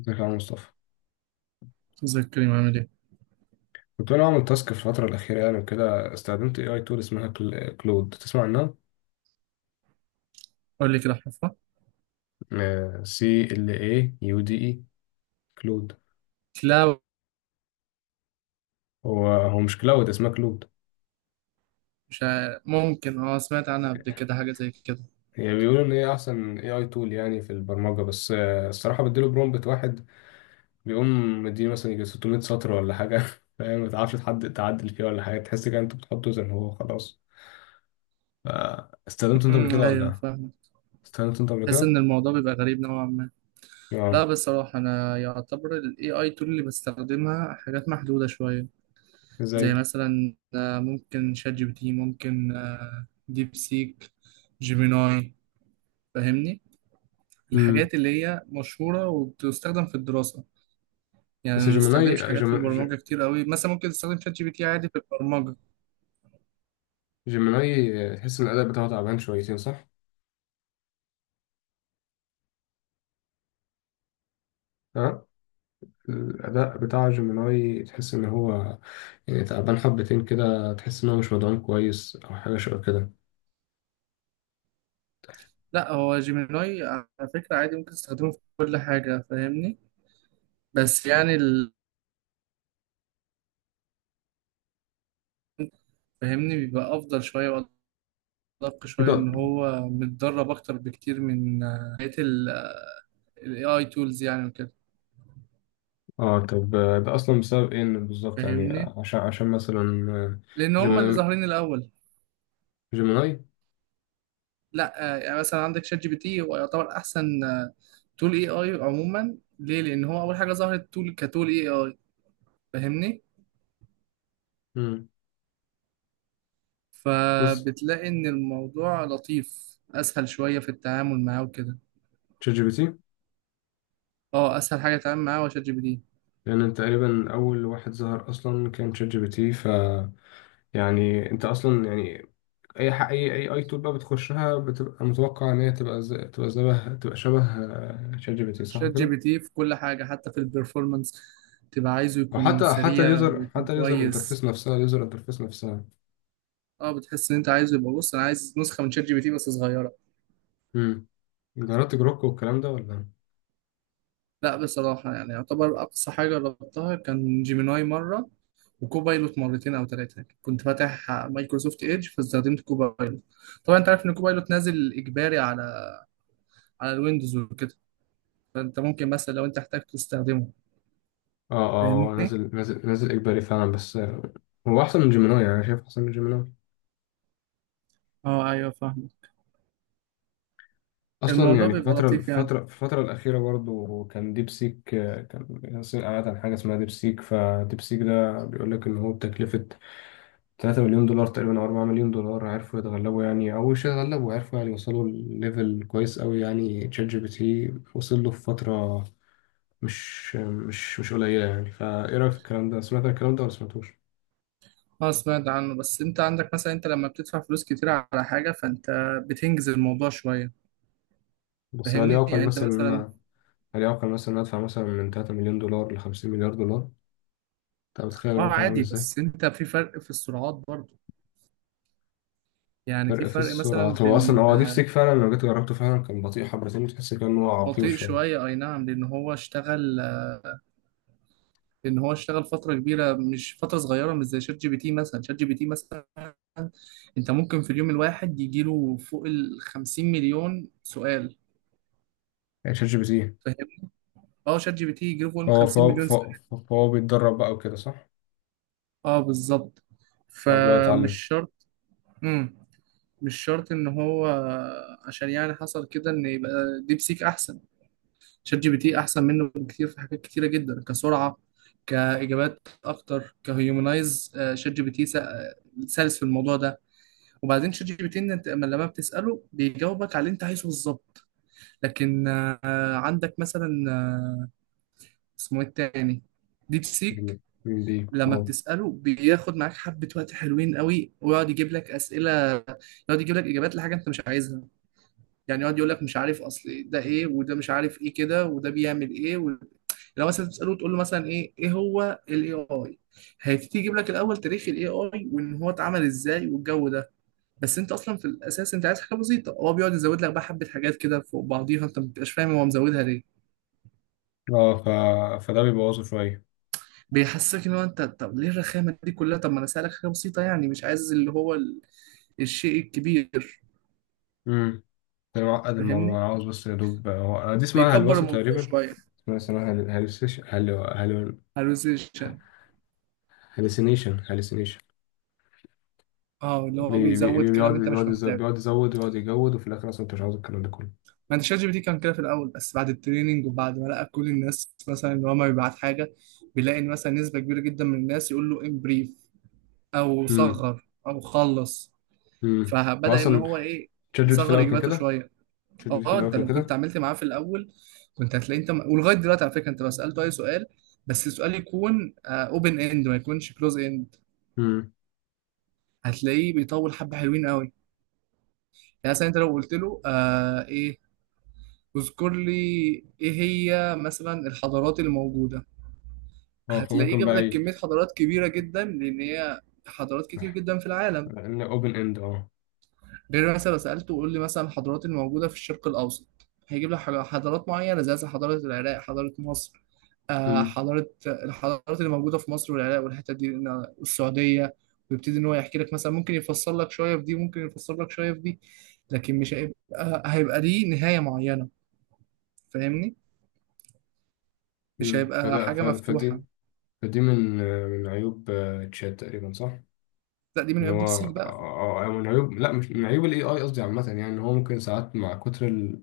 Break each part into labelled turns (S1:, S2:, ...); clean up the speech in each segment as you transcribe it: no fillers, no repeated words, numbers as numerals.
S1: ازيك يا عم مصطفى؟
S2: زي الكريم، عامل ايه؟
S1: كنت انا عامل تاسك في الفتره الاخيره يعني وكده استخدمت اي اي تول اسمها كلود. تسمع عنها؟
S2: قول لي كده حفرة.
S1: CLAUDE. كلود.
S2: لا،
S1: هو مش كلاود، اسمها كلود.
S2: مش عارف. ممكن، سمعت عنها قبل كده حاجة زي كده.
S1: هي بيقولوا ان هي احسن اي اي تول يعني في البرمجه، بس الصراحه بديله برومبت واحد بيقوم مديني مثلا يجي 600 سطر ولا حاجه. فاهم، ما تعرفش تحد تعدل فيه ولا حاجه، تحس كده انت بتحطه زي ما هو خلاص. ف- استخدمته انت قبل كده
S2: ايوه،
S1: ولا؟
S2: فاهم.
S1: استخدمته انت قبل
S2: بحس
S1: كده؟
S2: ان الموضوع بيبقى غريب نوعا ما. لا
S1: اه.
S2: بصراحة انا يعتبر ال AI tool اللي بستخدمها حاجات محدودة شوية، زي
S1: ازاي؟
S2: مثلا ممكن شات جي بي تي، ممكن ديب سيك، جيميناي. فاهمني،
S1: امم.
S2: الحاجات اللي هي مشهورة وبتستخدم في الدراسة. يعني
S1: بس
S2: ما
S1: جيميناي،
S2: بستخدمش حاجات في البرمجة كتير قوي، مثلا ممكن تستخدم شات جي بي تي عادي في البرمجة.
S1: جيميناي تحس ان الاداء بتاعه تعبان شويتين، صح؟ ها؟ الاداء بتاع جيميناي تحس ان هو، يعني تعبان حبتين كده، تحس ان هو مش مدعوم كويس او حاجه شبه كده.
S2: لا، هو جيميناي على فكرة عادي ممكن تستخدمه في كل حاجة، فاهمني؟ بس يعني فاهمني، بيبقى أفضل شوية وأدق شوية،
S1: ده
S2: لأن هو متدرب أكتر بكتير من بقية ال AI tools يعني وكده.
S1: اه. طب ده اصلا بسبب ايه، إن بالظبط يعني
S2: فاهمني،
S1: عشان مثلا
S2: لأن هم اللي
S1: جيميناي،
S2: ظاهرين الأول.
S1: جيميناي.
S2: لا يعني مثلا عندك شات جي بي تي، هو يعتبر أحسن تول اي اي عموما. ليه؟ لان هو اول حاجه ظهرت تول كتول اي اي، فاهمني.
S1: مم. بص،
S2: فبتلاقي ان الموضوع لطيف، اسهل شويه في التعامل معاه وكده.
S1: تشات جي بي تي
S2: اه، اسهل حاجه تتعامل معاه هو شات جي بي تي.
S1: لان تقريبا اول واحد ظهر اصلا كان تشات جي بي تي، ف يعني انت اصلا يعني اي اي تول بقى بتخشها، بتبقى متوقع ان هي تبقى شبه تبقى شبه شات جي بي تي، صح
S2: شات جي
S1: كده؟
S2: بي تي في كل حاجه، حتى في البرفورمانس تبقى عايزه
S1: او
S2: يكون
S1: حتى
S2: سريع
S1: اليوزر،
S2: ويكون
S1: اليوزر
S2: كويس.
S1: انترفيس نفسها، اليوزر انترفيس نفسها.
S2: اه، بتحس ان انت عايزه يبقى، بص انا عايز نسخه من شات جي بي تي بس صغيره.
S1: امم. جربت جروك والكلام ده ولا؟
S2: لا بصراحه، يعني يعتبر اقصى حاجه جربتها كان جيميناي مره، وكوبايلوت مرتين او ثلاثه. كنت فاتح مايكروسوفت ايدج فاستخدمت كوبايلوت. طبعا انت عارف ان كوبايلوت نازل اجباري على على الويندوز وكده، فانت ممكن مثلا لو انت احتاجت تستخدمه،
S1: اه اه، هو
S2: فاهمني.
S1: نازل نازل اجباري فعلا، بس هو احسن من جيميناي، يعني انا شايف احسن من جيميناي.
S2: اه ايوه فاهم.
S1: اصلا
S2: الموضوع
S1: يعني
S2: بيبقى لطيف يعني.
S1: في الفتره الاخيره برضو كان ديب سيك، كان ياسر قاعد عن حاجه اسمها ديب سيك، فديب سيك ده بيقول لك ان هو بتكلفه 3 مليون دولار تقريبا او 4 مليون دولار عرفوا يتغلبوا يعني، او مش يتغلبوا، عرفوا يعني يوصلوا لليفل كويس قوي يعني تشات جي بي تي وصل له في فترة مش قليلة يعني. فايه رأيك في الكلام ده؟ سمعت الكلام ده ولا سمعتوش؟
S2: اه، سمعت عنه، بس انت عندك مثلا، انت لما بتدفع فلوس كتير على حاجة فانت بتنجز الموضوع شوية،
S1: بس هل
S2: فاهمني؟
S1: يعقل
S2: يعني انت
S1: مثلا ان
S2: مثلا،
S1: انا، هل يعقل مثلا ان أنا ادفع مثلا من 3 مليون دولار ل 50 مليار دولار؟ انت متخيل
S2: اه
S1: الرقم عامل
S2: عادي،
S1: ازاي؟
S2: بس انت في فرق في السرعات برضو. يعني في
S1: فرق في
S2: فرق
S1: السرعة.
S2: مثلا
S1: هو اصلا
S2: بين
S1: هو ديب سيك فعلا لما جيت جربته فعلا كان بطيء حبتين، تحس كان هو عقيم
S2: بطيء
S1: شوية.
S2: شوية، اي نعم، لان هو اشتغل لان هو اشتغل فترة كبيرة، مش فترة صغيرة، مش زي شات جي بي تي. مثلا شات جي بي تي مثلا، انت ممكن في اليوم الواحد يجيله فوق ال 50 مليون سؤال،
S1: يعني تشات جي بي تي
S2: فاهمني؟ اه، شات جي بي تي يجيله فوق ال 50 مليون سؤال.
S1: فهو بيتدرب بقى وكده، صح؟
S2: اه بالظبط.
S1: فهو بيقعد
S2: فمش
S1: يتعلم.
S2: شرط، مش شرط ان هو، عشان يعني حصل كده ان يبقى ديب سيك احسن. شات جي بي تي احسن منه بكتير في حاجات كتيره جدا، كسرعه، كاجابات اكتر، كهيومنايز. شات جي بي تي سلس في الموضوع ده. وبعدين شات جي بي تي، إن انت لما بتساله بيجاوبك على اللي انت عايزه بالظبط. لكن عندك مثلا اسمه ايه التاني، ديب سيك،
S1: كريم كريم دي
S2: لما
S1: اه.
S2: بتساله بياخد معاك حبه وقت حلوين قوي، ويقعد يجيب لك اسئله، يقعد يجيب لك اجابات لحاجه انت مش عايزها. يعني يقعد يقول لك مش عارف اصل ده ايه، وده مش عارف ايه كده، وده بيعمل ايه و... لو مثلا تساله، تقول له مثلا ايه، ايه هو الاي اي، هيبتدي يجيب لك الاول تاريخ الاي اي، وان هو اتعمل ازاي، والجو ده. بس انت اصلا في الاساس انت عايز حاجه بسيطه، هو بيقعد يزود لك بقى حبه حاجات كده فوق بعضيها انت ما بتبقاش فاهم هو مزودها ليه.
S1: اه، فده بيبوظه شوية.
S2: بيحسسك ان هو، انت طب ليه الرخامه دي كلها؟ طب ما انا سالك حاجه بسيطه، يعني مش عايز اللي هو ال... الشيء الكبير.
S1: امم. ده معقد الموضوع،
S2: فاهمني،
S1: انا عاوز بس يا دوب هو انا دي اسمها
S2: بيكبر
S1: هلوسة
S2: الموضوع
S1: تقريبا.
S2: شويه.
S1: اسمها هل- هلوسيش هلو هلو
S2: هلوسيشن،
S1: هلوسينيشن، هلوسينيشن.
S2: اه اللي هو بيزود كلام انت
S1: بيقعد
S2: مش محتاجه.
S1: بيقعد يزود ويقعد يجود، وفي الاخر اصلا انت مش عاوز الكلام ده كله.
S2: ما انت شات جي بي تي كان كده في الاول، بس بعد التريننج وبعد ما لقى كل الناس مثلا ان هو ما بيبعت حاجه، بيلاقي ان مثلا نسبه كبيره جدا من الناس يقول له امبريف، او
S1: امم.
S2: صغر، او خلص.
S1: امم. هو
S2: فبدا ان
S1: اصلا
S2: هو ايه،
S1: تشات جي بي تي في
S2: يصغر
S1: الاول كان
S2: اجاباته
S1: كده.
S2: شويه.
S1: تشات جي بي تي في
S2: اه
S1: الاول
S2: انت
S1: كان
S2: لو كنت
S1: كده.
S2: عملت معاه في الاول كنت هتلاقي، انت ولغايه دلوقتي على فكره، انت لو سالته اي سؤال، بس السؤال يكون اوبن اند ما يكونش كلوز اند،
S1: امم.
S2: هتلاقيه بيطول حبه حلوين قوي. يعني مثلا انت لو قلت له آه ايه، اذكر لي ايه هي مثلا الحضارات الموجوده،
S1: اه
S2: هتلاقيه جاب لك كمية حضارات كبيرة جدا، لأن هي حضارات كتير جدا في العالم.
S1: ان اوبن اند اه.
S2: غير مثلا لو سألته قول لي مثلا الحضارات الموجودة في الشرق الأوسط، هيجيب لك حضارات معينة، زي مثلا حضارة العراق، حضارة مصر،
S1: امم.
S2: حضارة الحضارات اللي موجودة في مصر والعراق والحتة دي، والسعودية. ويبتدي إن هو يحكي لك، مثلا ممكن يفسر لك شوية في دي، ممكن يفسر لك شوية في دي، لكن مش هيبقى ليه نهاية معينة، فاهمني؟ مش هيبقى حاجة مفتوحة.
S1: فدي، فدي من من عيوب تشات تقريبا، صح؟
S2: لا دي من
S1: ان
S2: يبدي
S1: هو
S2: بسيك بقى.
S1: من عيوب، لا مش من عيوب الاي اي قصدي، عامه يعني ان هو ممكن ساعات مع كتر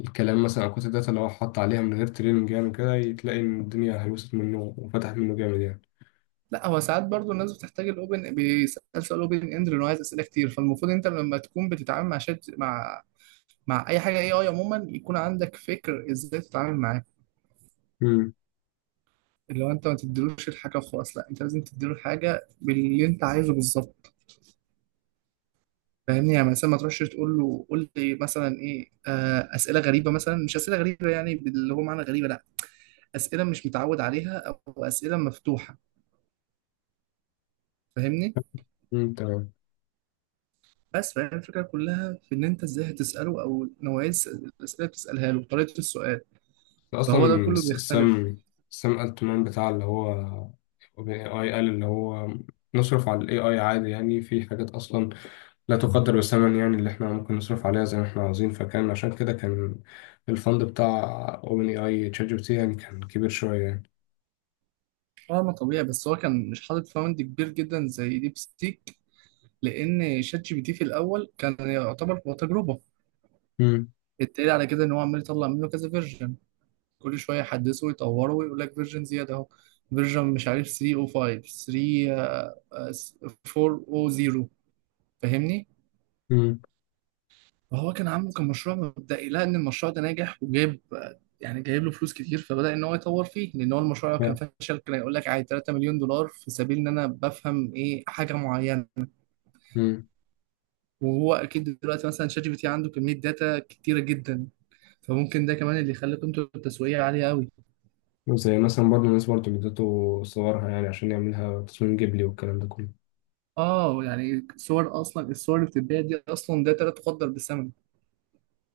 S1: الكلام مثلا او كتر الداتا اللي هو حط عليها من غير تريننج، يعني كده تلاقي ان الدنيا هيوصل منه وفتحت منه جامد يعني.
S2: لا هو ساعات برضو الناس بتحتاج الاوبن، بيسال سؤال اوبن اند لانه عايز اسئله كتير. فالمفروض انت لما تكون بتتعامل مع شات، مع مع اي حاجه اي اي عموما، يكون عندك فكر ازاي تتعامل معاه.
S1: امم.
S2: اللي هو انت ما تديلوش الحاجه وخلاص، لا انت لازم تديله الحاجه باللي انت عايزه بالظبط. فاهمني، يعني مثلا ما تروحش تقول له قول لي مثلا ايه، اسئله غريبه مثلا، مش اسئله غريبه يعني اللي هو معنى غريبه، لا، اسئله مش متعود عليها، او اسئله مفتوحه. فاهمني؟
S1: أمم، تمام.
S2: بس فهي الفكرة كلها في إن أنت إزاي هتسأله، أو نوعية الأسئلة اللي بتسألها له، طريقة السؤال، فهو ده
S1: اصلا
S2: كله بيختلف.
S1: سام، سام التمان بتاع اللي هو اي اي قال اللي هو نصرف على الاي اي عادي، يعني في حاجات اصلا لا تقدر بثمن يعني اللي احنا ممكن نصرف عليها زي ما احنا عاوزين، فكان عشان كده كان الفند بتاع اوبن اي اي تشات جي بي تي يعني كان كبير شويه يعني.
S2: اه ما طبيعي، بس هو كان مش حاطط فوند كبير جدا زي ديب ستيك، لأن شات جي بي تي في الأول كان يعتبر هو تجربة.
S1: مم.
S2: التالي على كده إن هو عمال يطلع منه كذا فيرجن، كل شوية يحدثه ويطوره ويقول لك فيرجن زيادة أهو. فيرجن مش عارف 305، 3، 400، فاهمني؟
S1: مم.
S2: فهو كان عامله كمشروع مبدئي، لقى ان المشروع ده ناجح وجايب، يعني جايب له فلوس كتير، فبدأ ان هو يطور فيه، لان هو المشروع لو كان
S1: فاهم.
S2: فشل كان يقول لك عادي 3 مليون دولار في سبيل ان انا بفهم ايه، حاجه معينه.
S1: مم.
S2: وهو اكيد دلوقتي مثلا شات جي بي تي عنده كميه داتا كتيره جدا، فممكن ده كمان اللي يخلي قيمته التسويقيه عاليه قوي.
S1: وزي مثلا برضه الناس برضه اديته صورها يعني عشان يعملها تصميم جيبلي والكلام ده كله.
S2: اه يعني صور، اصلا الصور اللي بتتباع دي اصلا داتا لا تقدر بثمن.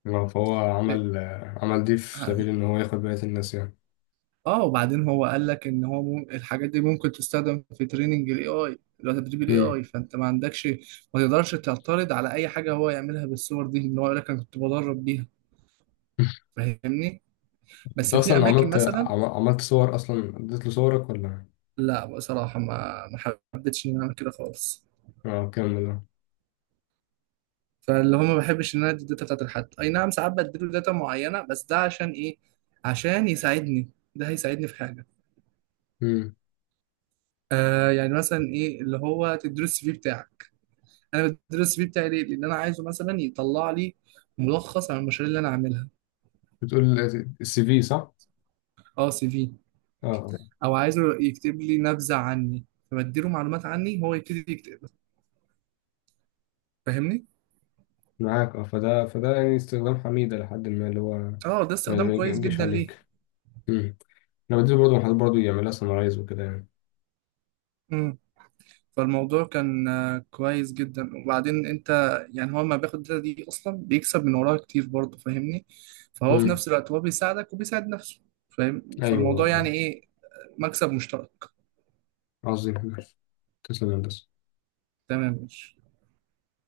S1: فهو عمل عمل دي في سبيل ان هو ياخد بقية الناس يعني.
S2: اه وبعدين هو قال لك ان هو الحاجات دي ممكن تستخدم في تريننج الاي اي، اللي هو تدريب الاي
S1: مم.
S2: اي، فانت ما عندكش، ما تقدرش تعترض على اي حاجه هو يعملها بالصور دي، ان هو يقول لك انا كنت بدرب بيها. فاهمني،
S1: انت
S2: بس في
S1: اصلا
S2: اماكن مثلا.
S1: عملت صور، اصلا اديت له صورك ولا؟
S2: لا بصراحه، ما حبيتش ان انا اعمل كده خالص.
S1: اه كمل اه.
S2: فاللي هو ما بحبش ان انا ادي الداتا بتاعت لحد، اي نعم ساعات بديله داتا معينه، بس ده عشان ايه؟ عشان يساعدني، ده هيساعدني في حاجه.
S1: مم.
S2: آه يعني مثلا ايه، اللي هو تديله السي في بتاعك، انا بدرس السي في بتاعي ليه؟ لان انا عايزه مثلا يطلع لي ملخص عن المشاريع اللي انا عاملها.
S1: بتقول السي في، صح؟
S2: اه سي في،
S1: اه آه.
S2: او عايزه يكتب لي نبذه عني، فبديله معلومات عني هو يبتدي يكتب، فاهمني؟
S1: معاك اه، فده يعني استخدام حميدة لحد ما اللي هو ما
S2: اه ده
S1: ما
S2: استخدام كويس
S1: يجيش
S2: جدا. ليه؟
S1: عليك. مم. انا بديله برضه، حد برضه يعملها سمرايز وكده يعني.
S2: امم فالموضوع كان كويس جدا. وبعدين انت، يعني هو ما بياخد الداتا دي، اصلا بيكسب من وراها كتير برضه، فاهمني؟ فهو في
S1: مم.
S2: نفس الوقت هو بيساعدك وبيساعد نفسه. فاهم؟
S1: ايوه
S2: فالموضوع يعني
S1: آه.
S2: ايه، مكسب مشترك.
S1: عظيم، تسلم يا هندسة.
S2: تمام، ماشي.